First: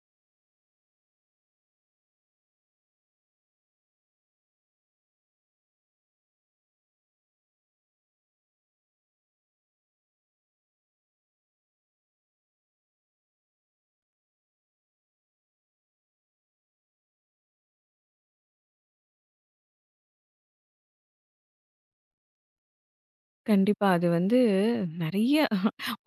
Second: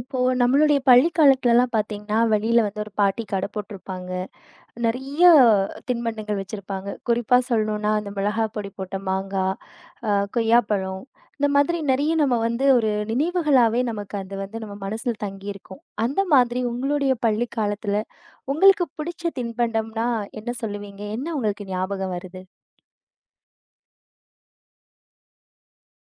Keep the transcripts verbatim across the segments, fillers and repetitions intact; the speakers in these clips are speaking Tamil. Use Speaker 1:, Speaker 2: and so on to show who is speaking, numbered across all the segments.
Speaker 1: இப்போ நம்மளுடைய பள்ளி காலத்துலலாம் பார்த்தீங்கன்னா, வெளியில வந்து ஒரு பாட்டி கடை போட்டிருப்பாங்க. நெறைய தின்பண்டங்கள் வச்சிருப்பாங்க. குறிப்பா சொல்லணும்னா, அந்த மிளகா பொடி போட்ட மாங்காய், அ கொய்யாப்பழம் இந்த மாதிரி நெறைய நம்ம வந்து ஒரு நினைவுகளாவே நமக்கு அது வந்து நம்ம மனசுல தங்கியிருக்கும். அந்த மாதிரி உங்களுடைய பள்ளி காலத்துல உங்களுக்கு பிடிச்ச தின்பண்டம்னா என்ன சொல்லுவீங்க? என்ன உங்களுக்கு ஞாபகம் வருது?
Speaker 2: கண்டிப்பா. அது வந்து நெறைய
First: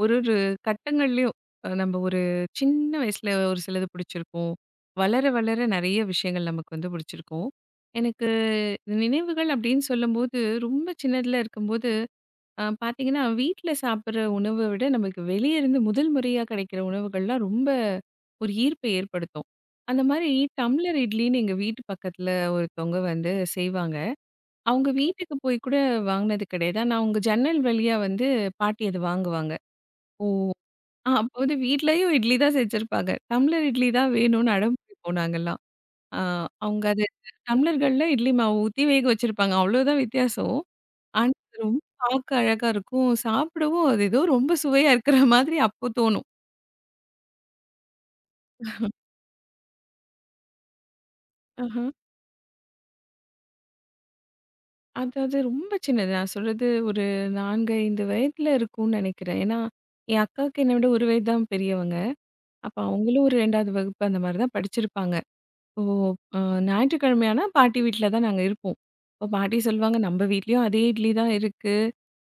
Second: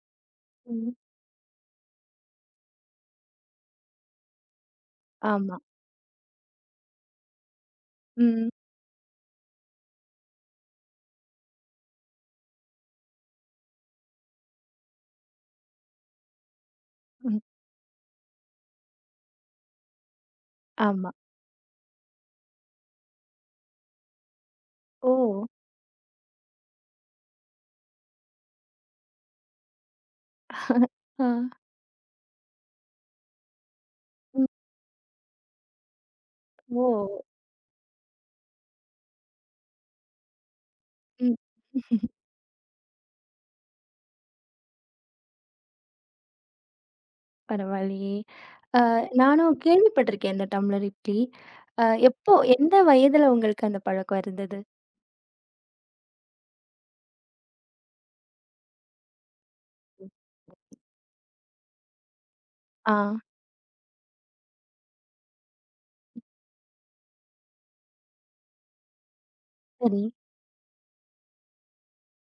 Speaker 2: ஒரு ஒரு
Speaker 1: ம்.
Speaker 2: கட்டங்கள்லயும் அ நம்ம ஒரு சின்ன வயசுல ஒரு சிலது பிடிச்சிருக்கும். வளர
Speaker 1: ஆமா.
Speaker 2: வளர நெறைய விஷயங்கள் நமக்கு வந்து பிடிச்சிருக்கும். எனக்கு
Speaker 1: ம்.
Speaker 2: நினைவுகள் அப்படின்னு சொல்லும்போது, ரொம்ப சின்னதுல இருக்கும்போது அ பார்த்தீங்கன்னா, வீட்ல சாப்பிடுற உணவ விட நமக்கு வெளிய இருந்து முதல் முறையா கிடைக்கிற
Speaker 1: ம்.
Speaker 2: உணவுகள்லாம் ரொம்ப ஒரு ஈர்ப்பை ஏற்படுத்தும். அந்த மாரி டம்ளர்
Speaker 1: ஆமா.
Speaker 2: இட்லின்னு எங்க வீட்டு பக்கத்துல ஒருத்தவங்க வந்து செய்வாங்க. அவங்க
Speaker 1: ஓ!
Speaker 2: வீட்டுக்கு போய் கூட வாங்குனது கிடையாது. ஆனா அவங்க ஜன்னல் வழியா வந்து பாட்டி அது வாங்குவாங்க. ஓ! ஆ
Speaker 1: ஆ.
Speaker 2: அப்ப வந்து வீட்லயும் இட்லி தான் செஞ்சிருப்பாங்க. டம்ளர் இட்லி தான்
Speaker 1: ம்.
Speaker 2: வேணும்னு அடம் பிடிப்போம் நாங்கலாம். ஆ
Speaker 1: ஓ!
Speaker 2: அவங்க அது டம்ளர்கள்ல இட்லி மாவு ஊத்தி வேக வச்சிருப்பாங்க. அவ்வளோதான் வித்தியாசம். ஆனா
Speaker 1: ம்.
Speaker 2: அது ரொம்ப பார்க்க அழகா இருக்கும். சாப்பிடவும் அது ஏதோ ரொம்ப சுவையா இருக்கிற மாதிரி அப்போ தோணும்.
Speaker 1: பரவாயில்லையே! நானும் கேள்விப்பட்டிருக்கேன் இந்த டம்ளர் இட்லி. அ
Speaker 2: ஆஹா.
Speaker 1: எப்போ எந்த வயதுல உங்களுக்கு அந்த பழக்கம் இருந்தது?
Speaker 2: அதாவது ரொம்ப சின்னது. நான் சொல்றது ஒரு நான்கு, ஐந்து வயதுல இருக்கும்னு நினைக்கிறேன். ஏன்னா, என் அக்காவுக்கு என்ன விட ஒரு வயது தான் பெரியவங்க. அப்ப
Speaker 1: ஆ
Speaker 2: அவங்களும் ஒரு இரண்டாவது வகுப்பு அந்த மாரி தான் படிச்சிருப்பாங்க. ஓ! அ ஞாயிற்றுக்கிழமையானா பாட்டி வீட்ல தான் நாங்க இருப்போம். அப்ப பாட்டி சொல்லுவாங்க,
Speaker 1: சரி,
Speaker 2: "நம்ப வீட்லயும் அதே இட்லி தான் இருக்கு"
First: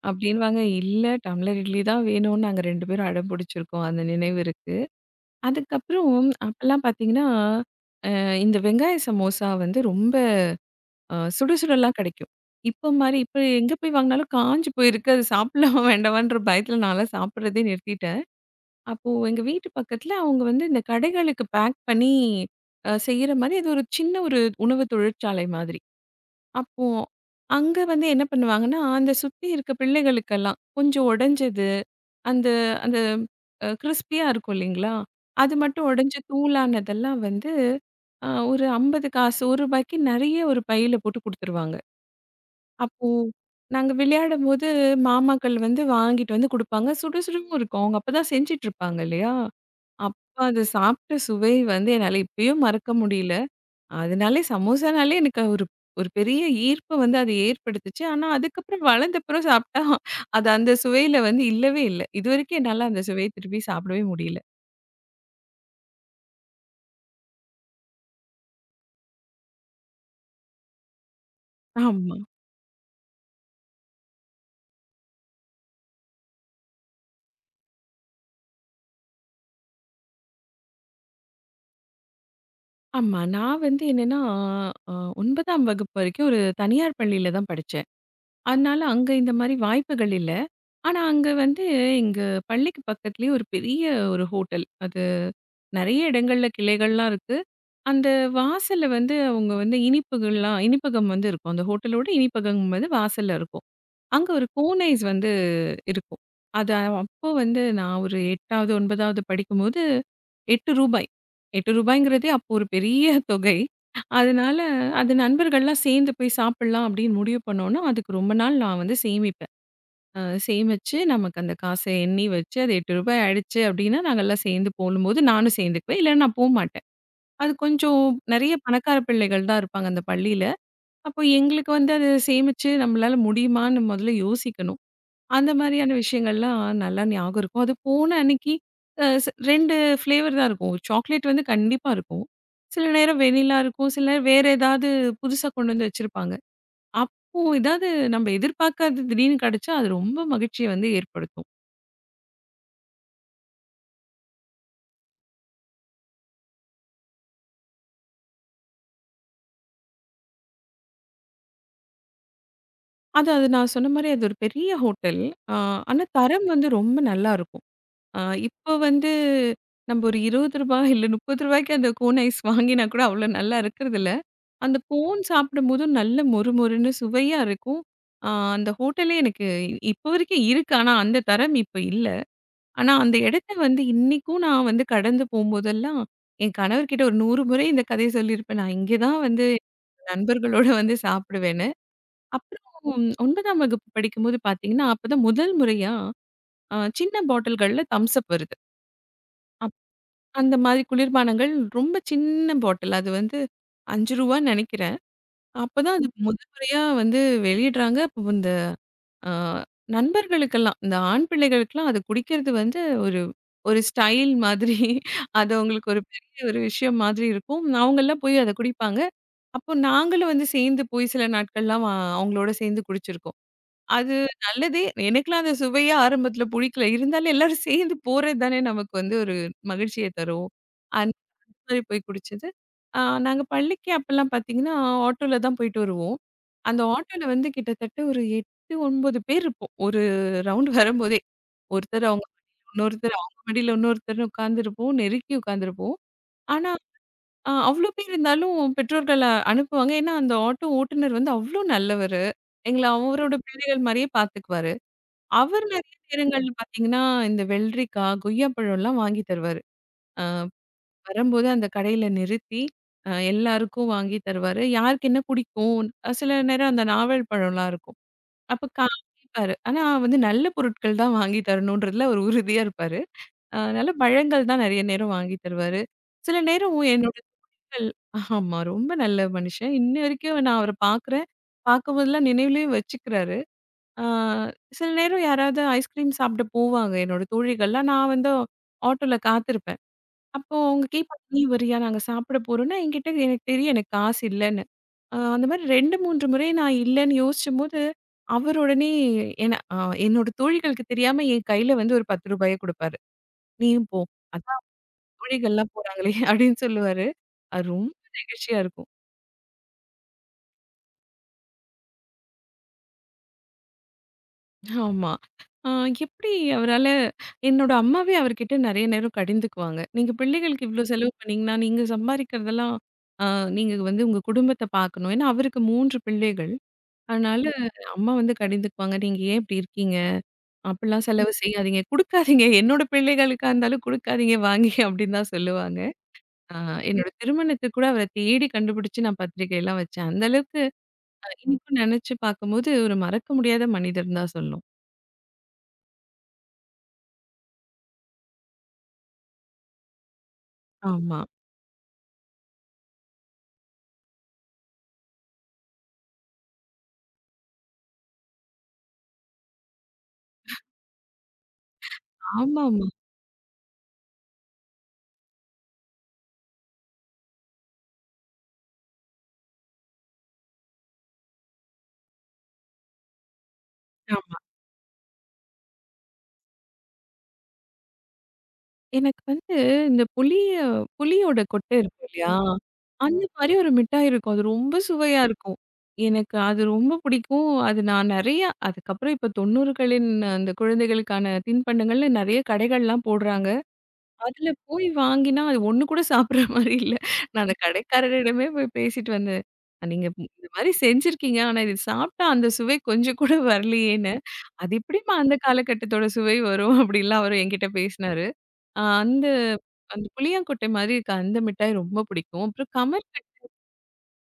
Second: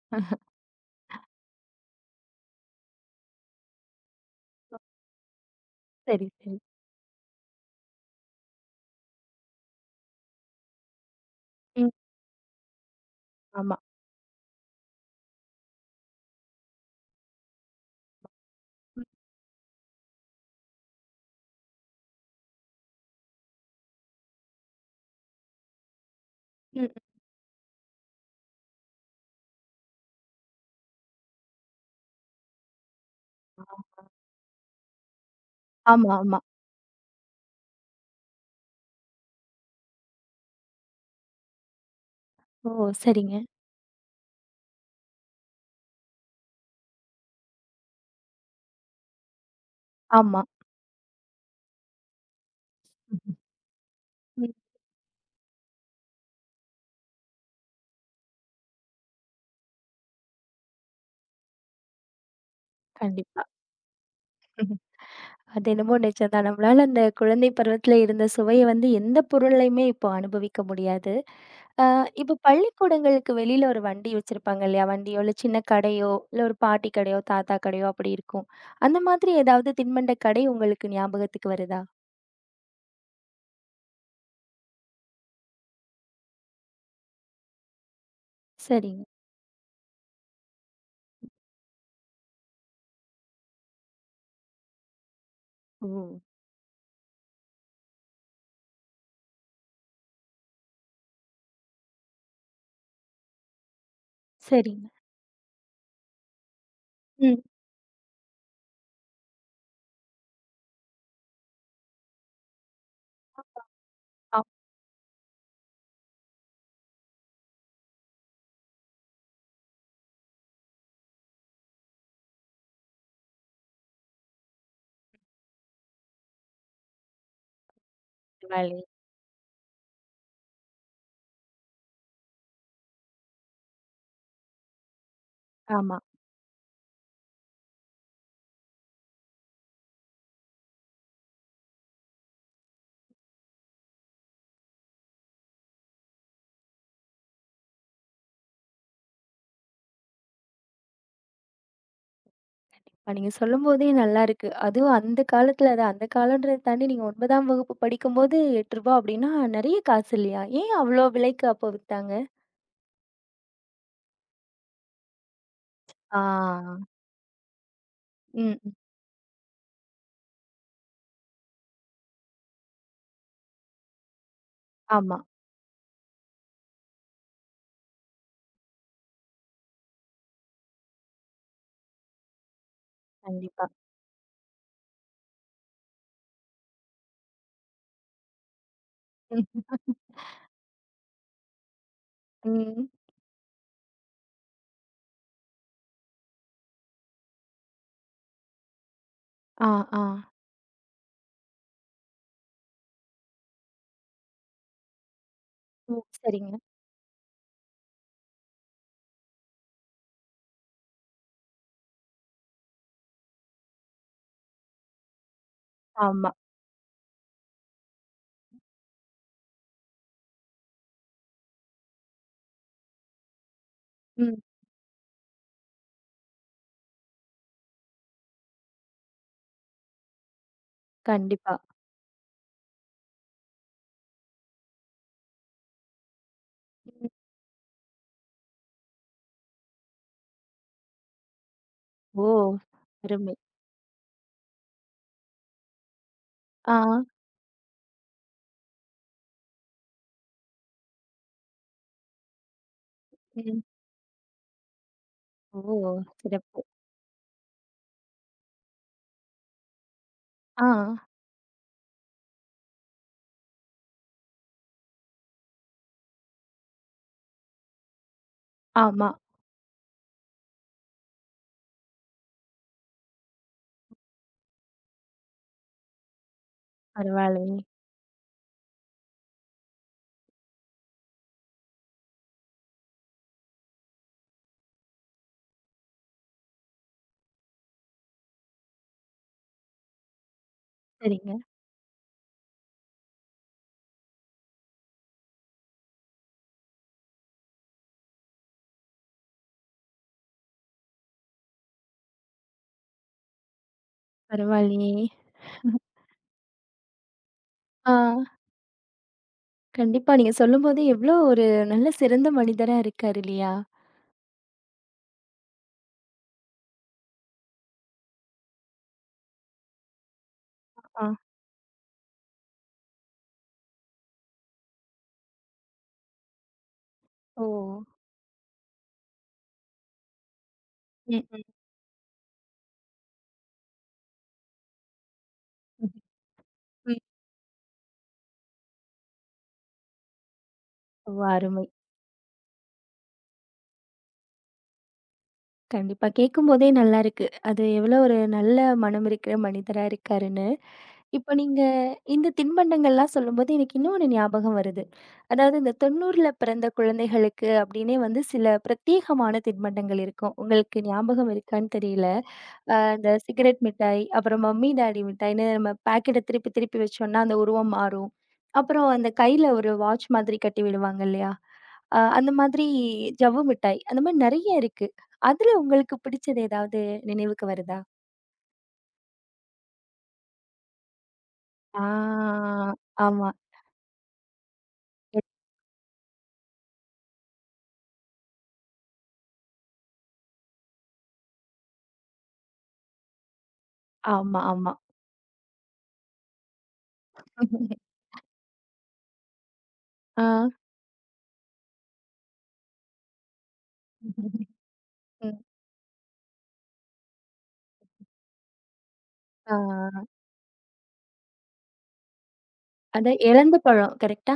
Speaker 2: அப்படின்னுவாங்க. "இல்ல டம்ளர் இட்லி தான் வேணும்னு நாங்க ரெண்டு பேரும் அடம் புடிச்சிருக்கோம்." அந்த நினைவு இருக்கு. அதுக்கப்புறம்
Speaker 1: சரி, சரி.
Speaker 2: அப்பலாம் பார்த்தீங்கன்னா, அ இந்த வெங்காய சமோசா வந்து ரொம்ப அ சுட
Speaker 1: ம்.
Speaker 2: சுடலாம் கிடைக்கும். இப்ப மாரி இப்ப எங்க
Speaker 1: ஆமா.
Speaker 2: போய் வாங்குனாலும் காஞ்சு போயிருக்கு. அது சாப்பிடலாமா வேண்டாமான்ற பயத்துல நான்லாம் சாப்பிடுறதே நிறுத்திட்டேன்.
Speaker 1: ம்.
Speaker 2: அப்போ எங்க வீட்டு பக்கத்துல அவங்க வந்து இந்த கடைகளுக்கு பேக் பண்ணி அ, செய்யற மாதிரி அது ஒரு சின்ன ஒரு உணவு தொழிற்சாலை மாதிரி. அப்போ
Speaker 1: ம்.
Speaker 2: அங்க வந்து என்ன பண்ணுவாங்கன்னா, அந்த சுத்தி இருக்க பிள்ளைகளுக்கெல்லாம் கொஞ்சம் உடைஞ்சது, அந்த அந்த
Speaker 1: ஆ,
Speaker 2: அ, கிரிஸ்பியா இருக்கும் இல்லைங்களா? அது மட்டும்
Speaker 1: ஆமா,
Speaker 2: உடைஞ்சு
Speaker 1: ஆமா.
Speaker 2: தூளானதெல்லாம் வந்து அ, ஒரு ஐம்பது காசு ரூ. 1க்கு நெறைய ஒரு பையில போட்டு குடுத்துருவாங்க.
Speaker 1: ஓ!
Speaker 2: அப்போ
Speaker 1: சரிங்க.
Speaker 2: நாங்க விளையாடும்போது மாமாக்கள் வந்து வாங்கிட்டு வந்து குடுப்பாங்க. சுட சுடவும் இருக்கும். அவங்க அப்பதான் செஞ்சுட்டு இருப்பாங்க இல்லையா? அப்ப
Speaker 1: ஆமா.
Speaker 2: அது சாப்பிட்ட சுவை வந்து என்னால இப்பயும் மறக்க முடியல. அதனாலே
Speaker 1: ம்.
Speaker 2: சமோசானாலே எனக்கு ஒரு ஒரு பெரிய ஈர்ப்ப வந்து அது ஏற்படுத்துச்சு. ஆனா அதுக்கப்புறம் வளர்ந்தப்புறம் சாப்பிட்டா, அது அந்த சுவையில வந்து இல்லவே இல்ல. இதுவரைக்கும் என்னால அந்த சுவைய
Speaker 1: கண்டிப்பா.
Speaker 2: திருப்பி சாப்பிடவே முடியல.
Speaker 1: அது என்னமோ நிஜம்தான். நம்மளால அந்த குழந்தை பருவத்துல இருந்த சுவைய வந்து எந்த பொருள்லயுமே இப்போ அனுபவிக்க முடியாது. அ
Speaker 2: ஆமா.
Speaker 1: இப்போ பள்ளிக்கூடங்களுக்கு வெளியில ஒரு வண்டி வச்சிருப்பாங்க இல்லையா? வண்டியோ, இல்ல சின்ன கடையோ, இல்ல ஒரு பாட்டி கடையோ, தாத்தா கடையோ அப்படி இருக்கும். அந்த மாதிரி ஏதாவது தின்பண்ட கடை உங்களுக்கு ஞாபகத்துக்கு வருதா?
Speaker 2: ஆமா. நான் வந்து என்னன்னா, அ ஒன்பதாம் வகுப்பு வரைக்கும் ஒரு தனியார் பள்ளியில தான் படிச்சேன். அதனால
Speaker 1: சரிங்க.
Speaker 2: அங்க இந்த மாரி வாய்ப்புகள் இல்ல. ஆனா, அங்க வந்து எங்க பள்ளிக்கு பக்கத்திலேயே ஒரு பெரிய ஒரு ஹோட்டல். அது
Speaker 1: ஓ!
Speaker 2: நெறைய இடங்கள்ல கிளைகள்லாம் இருக்கு. அந்த வாசல்ல வந்து அவங்க வந்து இனிப்புகள்லாம் இனிப்பகம் வந்து இருக்கும். அந்த ஹோட்டலோட இனிப்பகம் வந்து வாசல்ல இருக்கும். அங்க ஒரு கோன்
Speaker 1: சரிங்க.
Speaker 2: ஐஸ் வந்து இருக்கும். அது அப்போ
Speaker 1: ம்.
Speaker 2: வந்து நான் ஒரு எட்டாவது, ஒன்பதாவது படிக்கும்போது ரூ. எட்டு ரூ. 8ங்கிறதே அப்போ ஒரு பெரிய தொகை. அதனால அது நண்பர்கள்லாம் சேர்ந்து போய் சாப்பிடலாம் அப்படின்னு முடிவு பண்ணோம்னா, அதுக்கு ரொம்ப நாள் நான் வந்து சேமிப்பேன். அ சேமிச்சு, நமக்கு அந்த காச எண்ணி வச்சு, அது ரூ. எட்டு ஆயிடுச்சு அப்டின்னா, நாங்கலாம் சேர்ந்து போடும்போது நானும் சேர்ந்துக்குவேன். இல்லன்னா நான் போமாட்டேன். அது கொஞ்சம் நெறைய
Speaker 1: ஆமா.
Speaker 2: பணக்கார பிள்ளைகள் தான் இருப்பாங்க அந்த பள்ளியில. அப்போ எங்களுக்கு வந்து அது சேமிச்சு நம்மளால முடியுமான்னு முதல்ல யோசிக்கணும். அந்த மாரியான
Speaker 1: ஆமா.
Speaker 2: விஷயங்கள்லாம் நல்லா ஞாபகம் இருக்கும். அது போன அன்னைக்கு அ ஸ் ரெண்டு ஃப்ளேவர் தான் இருக்கும். சாக்லேட் வந்து கண்டிப்பா இருக்கும். சில நேரம் வெண்ணிலா இருக்கும். சில நேரம் வேற ஏதாவது புதுசா கொண்டு வந்து வச்சிருப்பாங்க. அப்போ ஏதாவது நம்ம எதிர்பார்க்காதது திடீர்னு கிடைச்சா, அது ரொம்ப மகிழ்ச்சிய வந்து ஏற்படுத்தும்.
Speaker 1: இப்ப நீங்க சொல்லும்போதே நல்லாருக்கு. அதுவும் அந்த காலத்துல அது அந்த காலம்ன்றத தாண்டி நீங்க 9ஆம் வகுப்பு படிக்கும்போது ரூ. எட்டு அப்படின்னா நெறைய காசு இல்லையா? ஏன் அவ்வளோ விலைக்கு அப்போ வித்தாங்க?
Speaker 2: அது அது நான் சொன்ன மாரி அது ஒரு பெரிய ஹோட்டல். அ ஆனா தரம் வந்து
Speaker 1: ஆ.
Speaker 2: ரொம்ப நல்லாருக்கும். அ
Speaker 1: ம்.
Speaker 2: இப்போ
Speaker 1: ம்.
Speaker 2: வந்து நம்ப ஒரு ரூ. இருபது இல்ல ரூ. 30க்கு அந்த கோன் ஐஸ் வாங்கினா கூட அவ்ளோ நல்லா இருக்கறதில்ல. அந்த
Speaker 1: ஆமா.
Speaker 2: கோன் சாப்பிடும்போது நல்ல மொறு மொறுன்னு சுவையா இருக்கும். அ அந்த ஹோட்டலே எனக்கு இ- இப்போ வரைக்கும் இருக்கு. ஆனா அந்த தரம் இப்ப இல்ல. ஆனா அந்த இடத்த
Speaker 1: கண்டிப்பா.
Speaker 2: வந்து இன்னைக்கும் நான் வந்து கடந்து போம்போதெல்லாம், என் கணவர்கிட்ட ஒரு நூறு முறை இந்த கதைய சொல்லியிருப்பேன். நான் இங்க தான் வந்து
Speaker 1: ம்.
Speaker 2: என் நண்பர்களோட வந்து சாப்பிடுவேன்.
Speaker 1: ம்.
Speaker 2: அப்புறம் ஒன்பதாம் வகுப்பு படிக்கும்போது பார்த்தீங்கன்னா, அப்பதான் முதல் முறையா அ சின்ன பாட்டில்கள்ல தம்ஸ் அப் வருது.
Speaker 1: ஆ,
Speaker 2: அப்
Speaker 1: ஆ.
Speaker 2: அந்த மாதிரி குளிர்பானங்கள் ரொம்ப சின்ன பாட்டில். அது வந்து ரூ. 5ன்னு நெனைக்கிறேன்.
Speaker 1: ஓ!
Speaker 2: அப்பதான் அது முதல்
Speaker 1: சரிங்க.
Speaker 2: முறையா வந்து வெளியிடுறாங்க. அப்ப இந்த அ நண்பர்களுக்கெல்லாம், இந்த ஆண் பிள்ளைகளுக்கெல்லாம் அது குடிக்கிறது வந்து ஒரு ஒரு ஸ்டைல் மாதிரி. அது அவங்களுக்கு ஒரு
Speaker 1: ஆமா.
Speaker 2: பெரிய ஒரு விஷயம் மாதிரி இருக்கும். அவங்கலாம் போய் அத குடிப்பாங்க. அப்போ நாங்களும் வந்து சேர்ந்து போய் சில நாட்கள்லாம் வ அவங்களோட சேர்ந்து குடிச்சிருக்கோம். அது
Speaker 1: ம்.
Speaker 2: நல்லதே. எனக்கெல்லாம் அந்த சுவையே ஆரம்பத்துல புடிக்கல. இருந்தாலும் எல்லாரும் சேர்ந்து போறது தானே நமக்கு வந்து ஒரு மகிழ்ச்சிய தரும். அந்த
Speaker 1: கண்டிப்பா.
Speaker 2: மாதிரி போய் குடிச்சது. ஆ நாங்க பள்ளிக்கு அப்பல்லாம் பார்த்தீங்கன்னா, ஆட்டோல தான் போயிட்டு வருவோம். அந்த
Speaker 1: ம்.
Speaker 2: ஆட்டோல வந்து கிட்டத்தட்ட ஒரு எட்டு, ஒன்பது பேர் இருப்போம். ஒரு ரவுண்ட் வரும்போதே. ஒருத்தர்
Speaker 1: ஓ!
Speaker 2: அவங்க மடியில இன்னொருத்தர்,
Speaker 1: அருமை.
Speaker 2: அவங்க மடியில இன்னொருத்தர்ன்னு உட்கார்ந்திருப்போம். நெருக்கி உட்கார்ந்திருப்போம். ஆனா
Speaker 1: ஆ.
Speaker 2: ஆ அவ்ளோ பேர் இருந்தாலும் பெற்றோர்கள அனுப்புவாங்க. ஏன்னா, அந்த ஆட்டோ ஓட்டுநர் வந்து அவ்ளோ நல்லவரு. எங்கள அவரோட
Speaker 1: ம்.
Speaker 2: பிள்ளைகள் மாரியே பார்த்துக்குவாரு.
Speaker 1: ஓ!
Speaker 2: அவர் நெறைய நேரங்கள்ல
Speaker 1: சிறப்பு.
Speaker 2: பார்த்தீங்கன்னா, இந்த வெள்ளரிக்கா, கொய்யா பழம்லாம் வாங்கி தருவாரு. அ
Speaker 1: ஆ.
Speaker 2: வரும்போது அந்த கடையில நிறுத்தி, அ எல்லாருக்கும் வாங்கி தருவாரு. யாருக்கு என்ன பிடிக்கும்? அ சில நேரம் அந்த நாவல் பழம்லாம் இருக்கும். அப்ப கா
Speaker 1: ஆமா.
Speaker 2: கேப்பாரு. ஆனா வந்து நல்ல பொருட்கள் தான் வாங்கி தரணுன்றதுல அவர் உறுதியா இருப்பாரு. அதனால பழங்கள் தான் நெறைய நேரம் வாங்கி தருவாரு. சில நேரம் என்னோட
Speaker 1: பரவாயில்லையே.
Speaker 2: கல் ஆமா. ரொம்ப நல்ல மனுஷன். இன்ன வரைக்கும் நான் அவர பார்க்குறேன். பார்க்கும்போதெல்லாம் நினைவுலயும் வச்சுக்கிறாரு. ஆ சில நேரம் யாராவது ஐஸ்கிரீம் சாப்பிட போவாங்க, என்னோட தோழிகள்லாம். நான் வந்து ஆட்டோல காத்திருப்பேன். அப்போ அவங்க கேட்பாங்க,
Speaker 1: சரிங்க.
Speaker 2: "நீ வரியா? நாங்க சாப்பிட போறோம்னா" என்கிட்ட எனக்கு தெரியும் எனக்கு காசு இல்லன்னு. அ அந்த மாரி ரெண்டு, மூன்று முறை நான் இல்லன்னு யோசிச்சம்போது, அவர் உடனே என்ன அ என்னோட தோழிகளுக்கு தெரியாம என் கையில வந்து ஒரு ரூ. பத்து குடுப்பாரு. "நீயும் போ. அதான்
Speaker 1: பரவாயில்லையே.
Speaker 2: தோழிகள்லாம் போறாங்களே" அப்படின்னு சொல்லுவாரு. அது ரொம்ப
Speaker 1: ஆ.
Speaker 2: நெகிழ்ச்சியா இருக்கும்.
Speaker 1: கண்டிப்பா. நீங்க சொல்லும்போது எவ்ளோ ஒரு நல்ல சிறந்த மனிதரா இருக்காரு இல்லையா?
Speaker 2: ஆமா. ஆ எப்படி அவரால என்னோட அம்மாவே அவர்கிட்ட நெறைய நேரம் கடிந்துக்குவாங்க. "நீங்க பிள்ளைகளுக்கு இவ்ளோ
Speaker 1: ஆ.
Speaker 2: செலவு பண்ணீங்கன்னா, நீங்க சம்பாரிக்கிறதெல்லாம் அ நீங்க வந்து உங்க குடும்பத்த பார்க்கணும்." ஏன்னா அவருக்கு மூன்று பிள்ளைகள். அதனால
Speaker 1: ஓ!
Speaker 2: ம். அம்மா வந்து கடிந்துக்குவாங்க. "நீங்க ஏன் இப்படி இருக்கீங்க? அப்படிலாம்
Speaker 1: ம்,
Speaker 2: செலவு
Speaker 1: ம்.
Speaker 2: செய்யாதீங்க. குடுக்காதீங்க. என்னோட பிள்ளைகளுக்கா இருந்தாலும் குடுக்காதீங்க, வாங்கி." அப்படின்னு தான் சொல்லுவாங்க. அ
Speaker 1: ம்.
Speaker 2: என்னோட திருமணத்துக்கு கூட அவர தேடி கண்டுபிடிச்சு நான் பத்திரிக்கைலாம் வச்சேன். அந்த அளவுக்கு
Speaker 1: ஓ!
Speaker 2: அ
Speaker 1: அருமை.
Speaker 2: இன்னைக்கும் நெனச்சு பார்க்கும்போது ஒரு மறக்க முடியாத மனிதர்ன்னு தான் சொல்லணும்.
Speaker 1: கண்டிப்பா. கேட்கும்போதே நல்லா இருக்கு. அது எவ்ளோ ஒரு நல்ல மனம் இருக்கிற மனிதரா இருக்காருன்னு.
Speaker 2: ஆமா.
Speaker 1: இப்ப நீங்க இந்த தின்பண்டங்கள்லாம் சொல்லும்போது, எனக்கு இன்னொன்னு ஞாபகம் வருது. அதாவது இந்த 90ல பிறந்த குழந்தைகளுக்கு அப்படின்னே வந்து சில பிரத்யேகமான தின்பண்டங்கள் இருக்கும். உங்களுக்கு ஞாபகம் இருக்கான்னு தெரியல. அ
Speaker 2: ஆமாமா.
Speaker 1: இந்த சிகரெட் மிட்டாய், அப்புறம் மம்மி டாடி மிட்டாய்ன்னு நம்ம பாக்கெட்ட திருப்பி திருப்பி வச்சோம்னா, அந்த உருவம் மாறும். அப்புறம் அந்த கையில ஒரு வாட்ச் மாதிரி கட்டி விடுவாங்க இல்லையா? அ அந்த மாதிரி ஜவ்வு மிட்டாய், அந்த மாதிரி
Speaker 2: ஆமா.
Speaker 1: நெறைய இருக்கு. அதுல உங்களுக்கு பிடிச்சது ஏதாவது நினைவுக்கு வருதா?
Speaker 2: எனக்கு வந்து இந்த புளிய புளியோட கொட்டை இருக்கும் இல்லையா?
Speaker 1: ஆ.
Speaker 2: அந்த
Speaker 1: ஆமா.
Speaker 2: மாரி ஒரு மிட்டாய் இருக்கும். அது ரொம்ப
Speaker 1: எ
Speaker 2: சுவையா இருக்கும். எனக்கு அது ரொம்ப பிடிக்கும். அது நான் நெறையா அதுக்கப்புறம் இப்ப தொண்ணூறுகளின் அந்த குழந்தைகளுக்கான தின்பண்டங்கள்ல நெறைய கடைகள்லாம் போடுறாங்க.
Speaker 1: ஆமா,
Speaker 2: அதுல
Speaker 1: ஆமா.
Speaker 2: போய் வாங்கினா, அது ஒண்ணு கூட சாப்பிடுற மாரி இல்ல. நான் அந்த கடைக்காரரிடமே போய் பேசிட்டு வந்தேன். "அஹ் "நீங்க
Speaker 1: ஆ.
Speaker 2: இந்த மாரி செஞ்சிருக்கீங்க. ஆனா இது சாப்பிட்டா அந்த சுவை கொஞ்சம் கூட வரலையேன்னு." "அது எப்படிம்மா அந்த
Speaker 1: ம்.
Speaker 2: காலகட்டத்தோட சுவை வரும்?" அப்படிலாம் அவரு என்கிட்ட பேசினாரு. ஆ அந்த அந்த
Speaker 1: ஆ
Speaker 2: புளியாங்கொட்டை மாரி இருக்க அந்த மிட்டாய் ரொம்ப பிடிக்கும். அப்புறம்
Speaker 1: அதான்
Speaker 2: கமர்கட்
Speaker 1: இலந்த பழம் கரெக்ட்டா?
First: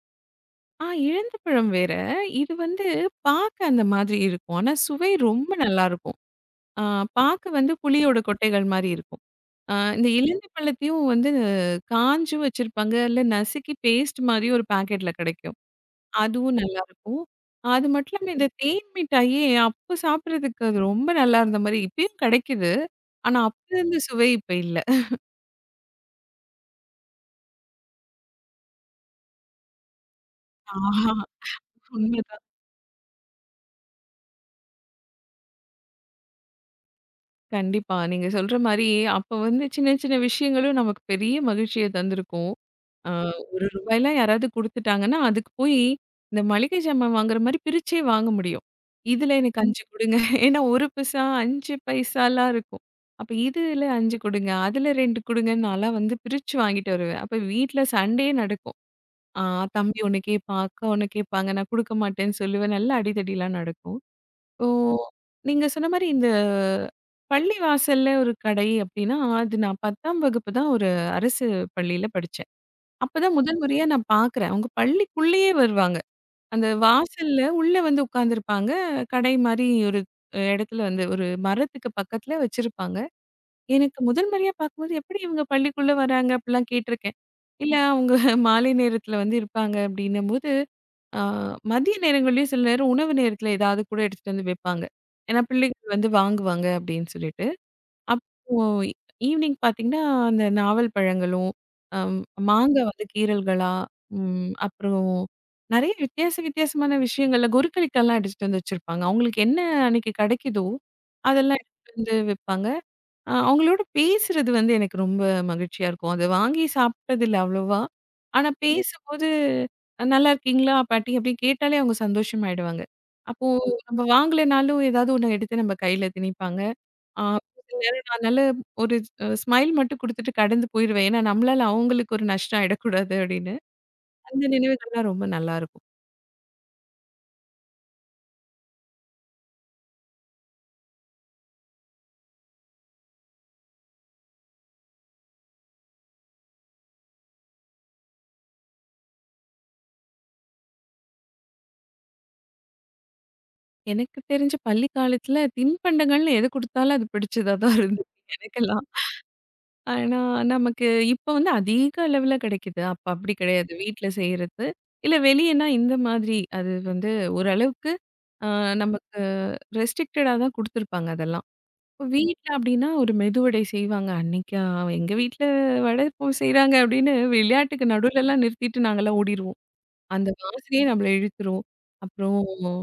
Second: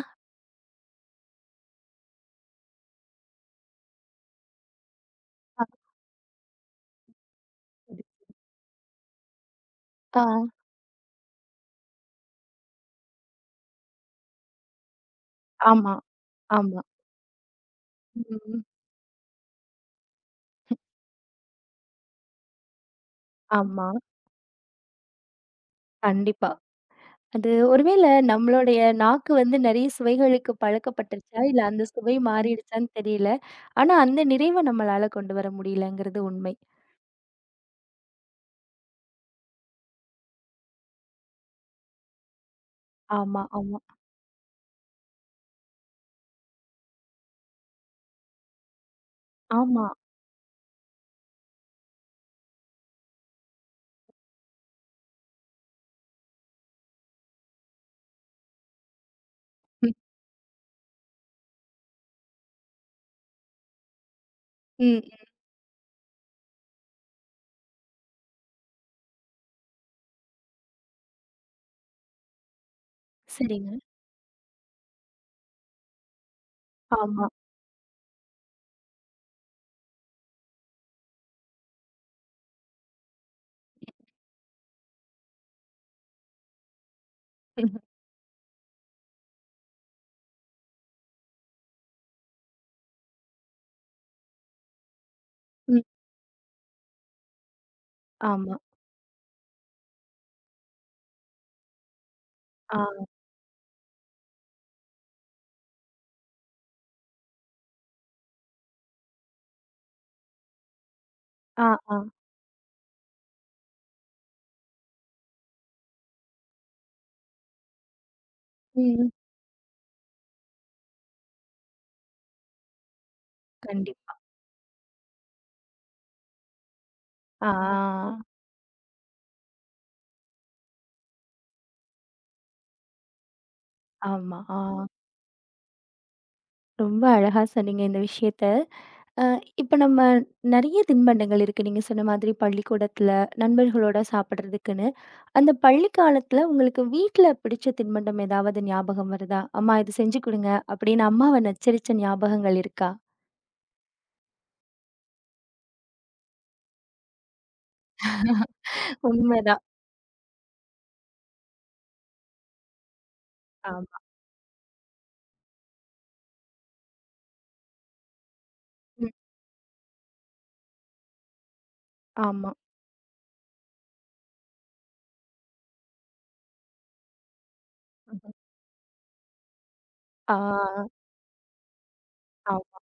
Speaker 2: ஆ இழந்தப்பழம் வேற. இது வந்து பாக்க அந்த மாதிரி இருக்கும். ஆனா சுவை ரொம்ப நல்லாருக்கும். ஆ பாக்க வந்து
Speaker 1: அது.
Speaker 2: புளியோட கொட்டைகள் மாரி இருக்கும். ஆ இந்த
Speaker 1: ஆ
Speaker 2: இலந்த பழத்தையும் வந்து காஞ்சும் வச்சிருப்பாங்க. இல்ல நசுக்கி பேஸ்ட் மாரி ஒரு பாக்கெட்ல கிடைக்கும்.
Speaker 1: ஆமா,
Speaker 2: அதுவும்
Speaker 1: ஆமா.
Speaker 2: நல்லாருக்கும். அது மட்டும் இல்லாம இந்த
Speaker 1: ம்.
Speaker 2: தேன் மிட்டாயே அப்போ சாப்பிடுறதுக்கு அது ரொம்ப நல்லா இருந்த மாரி இப்பயும் கிடைக்குது. ஆனா அப்ப
Speaker 1: ஆமா,
Speaker 2: இருந்த சுவை இப்ப இல்ல.
Speaker 1: கண்டிப்பா. அது ஒருவேள நம்மளுடைய நாக்கு வந்து நெறைய சுவைகளுக்கு
Speaker 2: ஆஹா
Speaker 1: பழக்கப்பட்டுருச்சா? இல்ல அந்த சுவை
Speaker 2: உண்ம.
Speaker 1: மாறிடுச்சான்னு தெரியல. ஆனா அந்த நிறைவ நம்மளால கொண்டு வர முடியலங்கிறது உண்மை.
Speaker 2: கண்டிப்பா. நீங்க சொல்ற மாரி, அப்ப வந்து சின்ன சின்ன விஷயங்களும் நமக்கு பெரிய மகிழ்ச்சிய தந்திருக்கும். ஆ
Speaker 1: ஆமா,
Speaker 2: ரூ.
Speaker 1: ஆமா,
Speaker 2: ஒரு யாராவது குடுத்துட்டாங்கன்னா, அதுக்கு போய் இந்த மளிகை ஜாமான் வாங்குற மாரி பிரிச்சே வாங்க முடியும். இதுல எனக்கு ம். ஐந்து
Speaker 1: ஆமா.
Speaker 2: குடுங்க. ஏன்னா ஒரு பைசா, ஐந்து பைசாலாம் இருக்கும். அப்ப இதுல ஐந்து குடுங்க, அதுல ரெண்டு குடுங்கன்னு நான்லாம் வந்து பிரிச்சு வாங்கிட்டு வருவேன். அப்ப வீட்ல சண்டையே நடக்கும். ஆ
Speaker 1: ம்,
Speaker 2: தம்பி ஒண்ணு கேட்பான், அக்கா ஒண்ணு கேட்பாங்க. நான் குடுக்க மாட்டேன்னு சொல்லுவேன். நல்ல அடிதடிலாம் நடக்கும். ஓ!
Speaker 1: ம், ம்.
Speaker 2: நீங்க சொன்ன மாரி இந்த பள்ளி வாசல்ல ஒரு கடை அப்டின்னா, அது நான் பத்தாம் வகுப்பு தான் ஒரு அரசு பள்ளியில படிச்சேன். அப்பதான் முதல்
Speaker 1: சரிங்க.
Speaker 2: முறையா நான் பார்க்குறேன். அவங்க பள்ளிக்குள்ளேயே வருவாங்க. அந்த
Speaker 1: ஆமா.
Speaker 2: வாசல்ல உள்ள வந்து உட்காந்துருப்பாங்க. கடை மாரி ஒரு அஹ், இடத்துல வந்து ஒரு மரத்துக்கு பக்கத்துல வச்சிருப்பாங்க. எனக்கு முதல் முறையா பார்க்கும்போது எப்படி இவங்க பள்ளிக்குள்ள வராங்க? அப்டிலாம் கேட்டிருக்கேன். இல்ல அவங்க மாலை நேரத்துல வந்து இருப்பாங்க அப்டின்னும்போது ஆ மதிய நேரங்கள்லயும் சில நேரம் உணவு நேரத்துல ஏதாவது கூட எடுத்துட்டு வந்து வைப்பாங்க. ஏன்னா
Speaker 1: ம்.
Speaker 2: பிள்ளைகள் வந்து வாங்குவாங்க அப்படின்னு சொல்லிட்டு. அப்போ
Speaker 1: ஆமா.
Speaker 2: ஈவ்னிங் பார்த்தீங்கன்னா, அந்த நாவல் பழங்களும், அம்
Speaker 1: ஆ,
Speaker 2: மாங்கா வந்து கீரல்களா, ம் அப்புறம் நெறைய வித்தியாச வித்தியாசமான விஷயங்கள்ல கொருக்களிக்காலாம் அடிச்சுட்டு வந்து வச்சிருப்பாங்க. அவங்களுக்கு என்ன அன்னைக்கு கெடைக்குதோ, அதெல்லாம்
Speaker 1: ஆ,
Speaker 2: எடுத்துட்டு
Speaker 1: ஆ.
Speaker 2: வந்து வைப்பாங்க. அ அவங்களோட பேசுறது வந்து எனக்கு ரொம்ப மகிழ்ச்சியா இருக்கும். அத வாங்கி சாப்பிட்டதில்ல அவ்வளவா. ஆனா ம்.
Speaker 1: ம்.
Speaker 2: பேசும்போது, அஹ் "நல்லா இருக்கீங்களா பாட்டி?" அப்படின்னு கேட்டாலே அவங்க சந்தோஷமாயிடுவாங்க. அப்போ ம். நம்ம
Speaker 1: கண்டிப்பா.
Speaker 2: வாங்கலைனாலும் ஏதாவது ஒண்ணு எடுத்து நம்ம கையில திணிப்பாங்க. அ சில நேரம்
Speaker 1: ஆ,
Speaker 2: நான் நல்ல ஒரு அ ஸ்மைல் மட்டும் குடுத்துட்டு கடந்து போயிருவேன். ஏன்னா நம்மளால அவங்களுக்கு ஒரு நஷ்டம் ஆயிடக்கூடாது அப்படின்னு.
Speaker 1: ஆமா.
Speaker 2: அந்த
Speaker 1: ஆ.
Speaker 2: நினைவுகள்லாம் ரொம்ப நல்லாயிருக்கும்.
Speaker 1: ரொம்ப அழகா சொன்னீங்க இந்த விஷயத்த. அ இப்ப நம்ம நெறைய தின்பண்டங்கள் இருக்கு. நீங்க சொன்ன மாதிரி பள்ளிக்கூடத்துல நண்பர்களோட சாப்பிடுறதுக்குன்னு. அந்த பள்ளி காலத்துல உங்களுக்கு வீட்ல பிடிச்ச தின்பண்டம் ஏதாவது ஞாபகம் வருதா? "அம்மா இது செஞ்சு குடுங்க" அப்படின்னு அம்மாவ நச்சரிச்ச ஞாபகங்கள் இருக்கா?
Speaker 2: எனக்கு தெரிஞ்சு பள்ளி காலத்துல தின்பண்டங்கள்னு எது குடுத்தாலும் அது பிடிச்சதா தான் இருந்தது எனக்கெல்லாம்.
Speaker 1: உண்மைதான்.
Speaker 2: ஆனா, நமக்கு இப்ப வந்து அதிக அளவுல கிடைக்குது. அப்ப அப்படி கிடையாது.
Speaker 1: ஆமா.
Speaker 2: வீட்ல செய்றது. இல்ல வெளியன்னா இந்த மாதிரி அது வந்து ஓரளவுக்கு அ
Speaker 1: ம்.
Speaker 2: நமக்கு ரெஸ்ட்ரிக்டடா தான் குடுத்துருப்பாங்க அதெல்லாம். இப்ப வீட்ல
Speaker 1: ஆமா.
Speaker 2: அப்படின்னா ஒரு மெதுவடை செய்வாங்க. அன்னைக்கு அவ எங்க வீட்ல வடை இப்போ செய்றாங்க அப்படின்னு விளையாட்டுக்கு நடுவுலலாம் நிறுத்திட்டு நாங்கலாம் ஓடிருவோம். அந்த
Speaker 1: ஆ.
Speaker 2: வாசனையே நம்மள இழுத்துரும். அப்புறம்
Speaker 1: ஆமா.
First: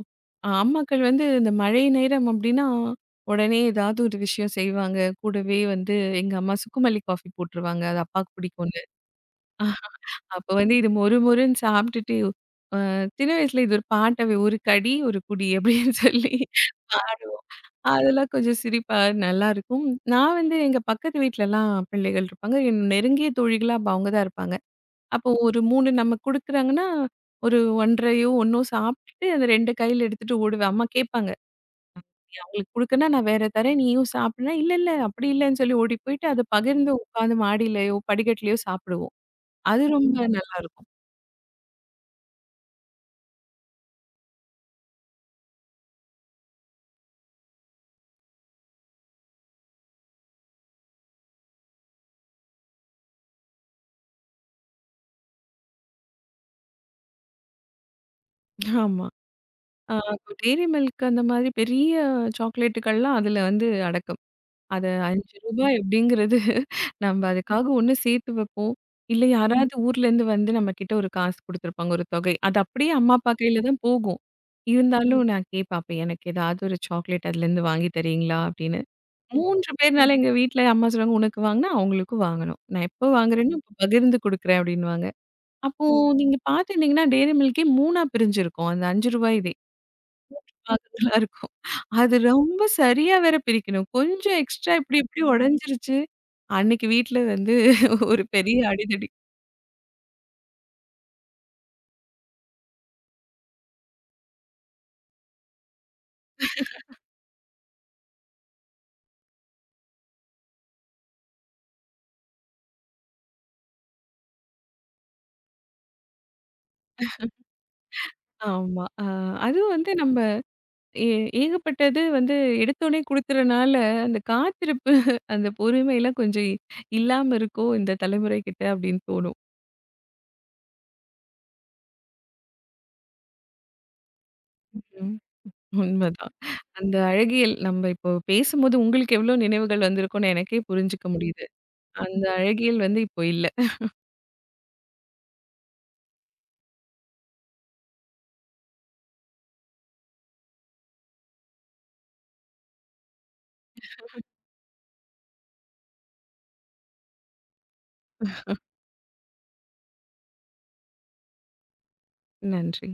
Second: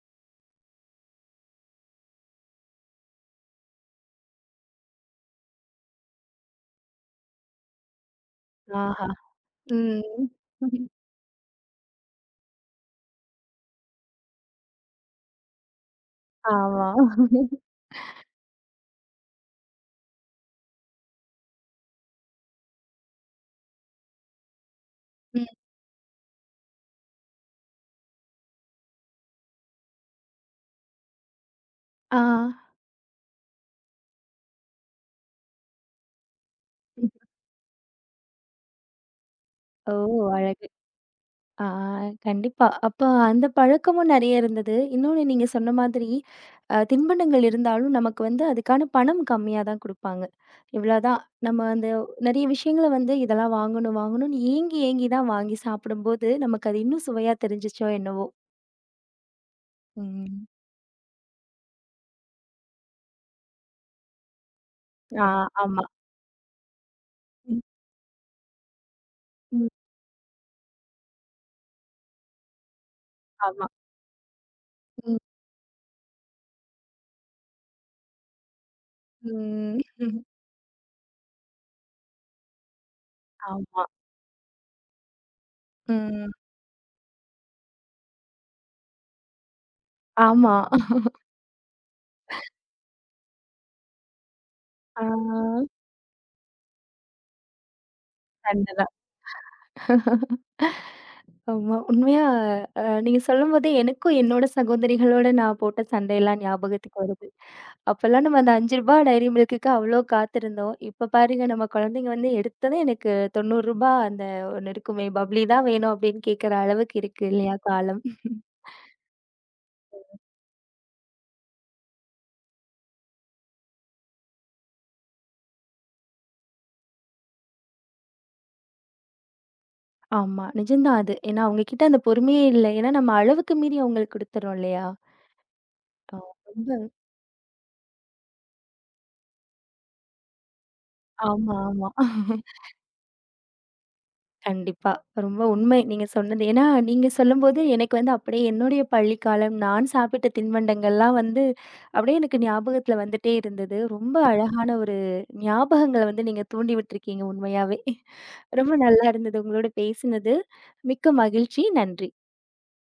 Speaker 2: அ அம்மாக்கள் வந்து இந்த மழை நேரம் அப்டின்னா, உடனே ஏதாவது ஒரு விஷயம் செய்வாங்க. கூடவே வந்து எங்க அம்மா சுக்குமல்லி காஃபி போட்டுருவாங்க. அது அப்பாவுக்கு பிடிக்கும்னு.
Speaker 1: ஆஹா.
Speaker 2: அஹ்
Speaker 1: ம்.
Speaker 2: அப்ப வந்து இது மொறு மொறுன்னு சாப்பிட்டுட்டு, அ சின்ன வயசுல இது ஒரு பாட்டவே "ஒரு கடி ஒரு குடி" அப்டின்னு சொல்லி
Speaker 1: ஆமா.
Speaker 2: பாடுவோம். அதெல்லாம் கொஞ்சம் சிரிப்பா நல்லாருக்கும். நான் வந்து எங்க பக்கத்து வீட்லலாம் பிள்ளைகள் இருப்பாங்க. என் நெருங்கிய தோழிகளா அப்ப அவங்க தான் இருப்பாங்க. அப்போ
Speaker 1: ம்.
Speaker 2: ஒரு மூணு நமக்கு குடுக்குறாங்கன்னா, ஒரு ஒன்றரையோ, 1னோ சாப்பிட்டுட்டு அந்த ரெண்டு கையில எடுத்துட்டு ஓடுவேன். அம்மா கேட்பாங்க.
Speaker 1: ஆ.
Speaker 2: "நீ அவங்களுக்கு குடுக்கன்னா நான் வேற தரேன். நீயும் சாப்பிடுனா" "இல்ல, இல்ல அப்படி இல்லன்னு" சொல்லி ஓடி போயிட்டு அத பகிர்ந்து உட்காந்து மாடியிலயோ, படிக்கட்டுலயோ சாப்பிடுவோம். அது
Speaker 1: ஓ!
Speaker 2: ரொம்ப ம்.
Speaker 1: அழகு.
Speaker 2: நல்லாருக்கும்.
Speaker 1: ஆ கண்டிப்பா. அப்ப அந்த பழக்கமும் நெறைய இருந்தது. இன்னொன்னு நீங்க சொன்ன மாதிரி, அ தின்பண்டங்கள் இருந்தாலும் நமக்கு வந்து அதுக்கான பணம் கம்மியா தான் குடுப்பாங்க. இவ்வளோதான். நம்ம அந்த நெறைய விஷயங்கள வந்து இதெல்லாம் வாங்கணும், வாங்கணும்னு ஏங்கி ஏங்கி தான் வாங்கி சாப்பிடும்போது, நமக்கு அது இன்னும் சுவையா தெரிஞ்சுச்சோ என்னவோ!
Speaker 2: ஆமா. அ
Speaker 1: ம்.
Speaker 2: டெய்ரி மில்க் அந்த மாதிரி பெரிய சாக்லேட்டுகள்லாம் அதுல வந்து அடக்கம். அது ரூ.
Speaker 1: ஆ
Speaker 2: ஐந்து
Speaker 1: ஆமா.
Speaker 2: அப்படிங்கிறது நம்ம
Speaker 1: ம்.
Speaker 2: அதுக்காக ஒண்ணு சேர்த்து வைப்போம். இல்ல ம்.
Speaker 1: ம்.
Speaker 2: யாராவது ஊர்லேருந்து வந்து நம்மகிட்ட ஒரு காசு குடுத்துருப்பாங்க ஒரு தொகை. அது அப்படியே அம்மா, அப்பா கையில
Speaker 1: ஆமா.
Speaker 2: தான் போகும். ம்.
Speaker 1: ம்.
Speaker 2: இருந்தாலும் நான் கேட்பேன், "அப்ப எனக்கு ஏதாவது ஒரு சாக்லேட் அதுலேருந்து வாங்கி தரீங்களா?" அப்படின்னு. ம். மூன்று
Speaker 1: ம்.
Speaker 2: ம். பேர்னால எங்க வீட்ல அம்மா சொல்லுவாங்க, "உனக்கு வாங்கினா அவங்களுக்கும் வாங்கணும். நான் எப்போ வாங்குறேனோ அப்ப
Speaker 1: ஆமா.
Speaker 2: பகிர்ந்து குடுக்குறேன்" அப்படின்னுவாங்க. அப்போ ம்.
Speaker 1: ம்.
Speaker 2: நீங்க பார்த்துருந்தீங்கன்னா டெய்ரி மில்கே மூணா பிரிஞ்சிருக்கும். அந்த ரூ. ஐந்து இதே ம்.
Speaker 1: ஆமா.
Speaker 2: பாகங்களா இருக்கும். அது ரொம்ப சரியா வேற பிரிக்கணும். கொஞ்சம் எக்ஸ்ட்ரா இப்படி
Speaker 1: ஆ
Speaker 2: இப்படி உடைஞ்சிருச்சு. அன்னைக்கு வீட்ல வந்து ஒரு பெரிய
Speaker 1: சண்டை
Speaker 2: அடிதடி.
Speaker 1: ஆமா. உண்மையா அ நீங்க சொல்லும்போதே எனக்கும் என்னோட சகோதரிகளோட நான் போட்ட சண்டையெல்லாம் ஞாபகத்துக்கு வருது. அப்பலாம் நம்ம அந்த ரூ. ஐந்து டைரி மில்க்குக்கு அவ்ளோ காத்திருந்தோம். இப்ப பாருங்க நம்ம குழந்தைங்க வந்து எடுத்ததும் எனக்கு ரூ. தொண்ணூறு அந்த ஒண்ணு இருக்குமே பப்ளி தான் வேணும் அப்படின்னு கேட்கற அளவுக்கு இருக்கு இல்லையா காலம்.
Speaker 2: ஆமா. அ அதுவும் வந்து நம்ம ஏ ஏகப்பட்டது வந்து எடுத்தோனே குடுக்குறனால, அந்த காத்திருப்பு, அந்த பொறுமைலாம் கொஞ்சம் இ- இல்லாம இருக்கோ, இந்த தலைமுறை கிட்ட அப்டின்னு தோணும்.
Speaker 1: ஆமா. நிஜம்தான் அது. ஏன்னா அவங்க கிட்ட அந்த பொறுமையே இல்ல. ஏன்னா நம்ம அளவுக்கு மீறி அவங்களுக்கு குடுத்துறோம் இல்லையா?
Speaker 2: ம்.
Speaker 1: ஆ
Speaker 2: உண்மதான்.
Speaker 1: ரொம்ப
Speaker 2: அந்த அழகியல் நம்ம இப்போ பேசும்போது உங்களுக்கு எவ்ளோ நினைவுகள் வந்திருக்கும்னு எனக்கே புரிஞ்சுக்க முடியுது.
Speaker 1: ஆமா, ஆமா.
Speaker 2: அந்த அழகியல் வந்து இப்போ இல்ல.
Speaker 1: கண்டிப்பா. ரொம்ப உண்மை நீங்க சொன்னது. ஏன்னா, நீங்க சொல்லும்போது எனக்கு வந்து அப்படியே என்னுடைய பள்ளிக்காலம், நான் சாப்பிட்ட தின்பண்டங்கள்லாம் வந்து அப்படியே எனக்கு ஞாபகத்துல வந்துட்டே இருந்தது. ரொம்ப அழகான ஒரு ஞாபகங்கள வந்து நீங்க தூண்டி விட்டுருக்கீங்க உண்மையாவே. ரொம்ப நல்லா இருந்தது உங்களோட பேசினது. மிக்க மகிழ்ச்சி. நன்றி.
Speaker 2: நன்றி.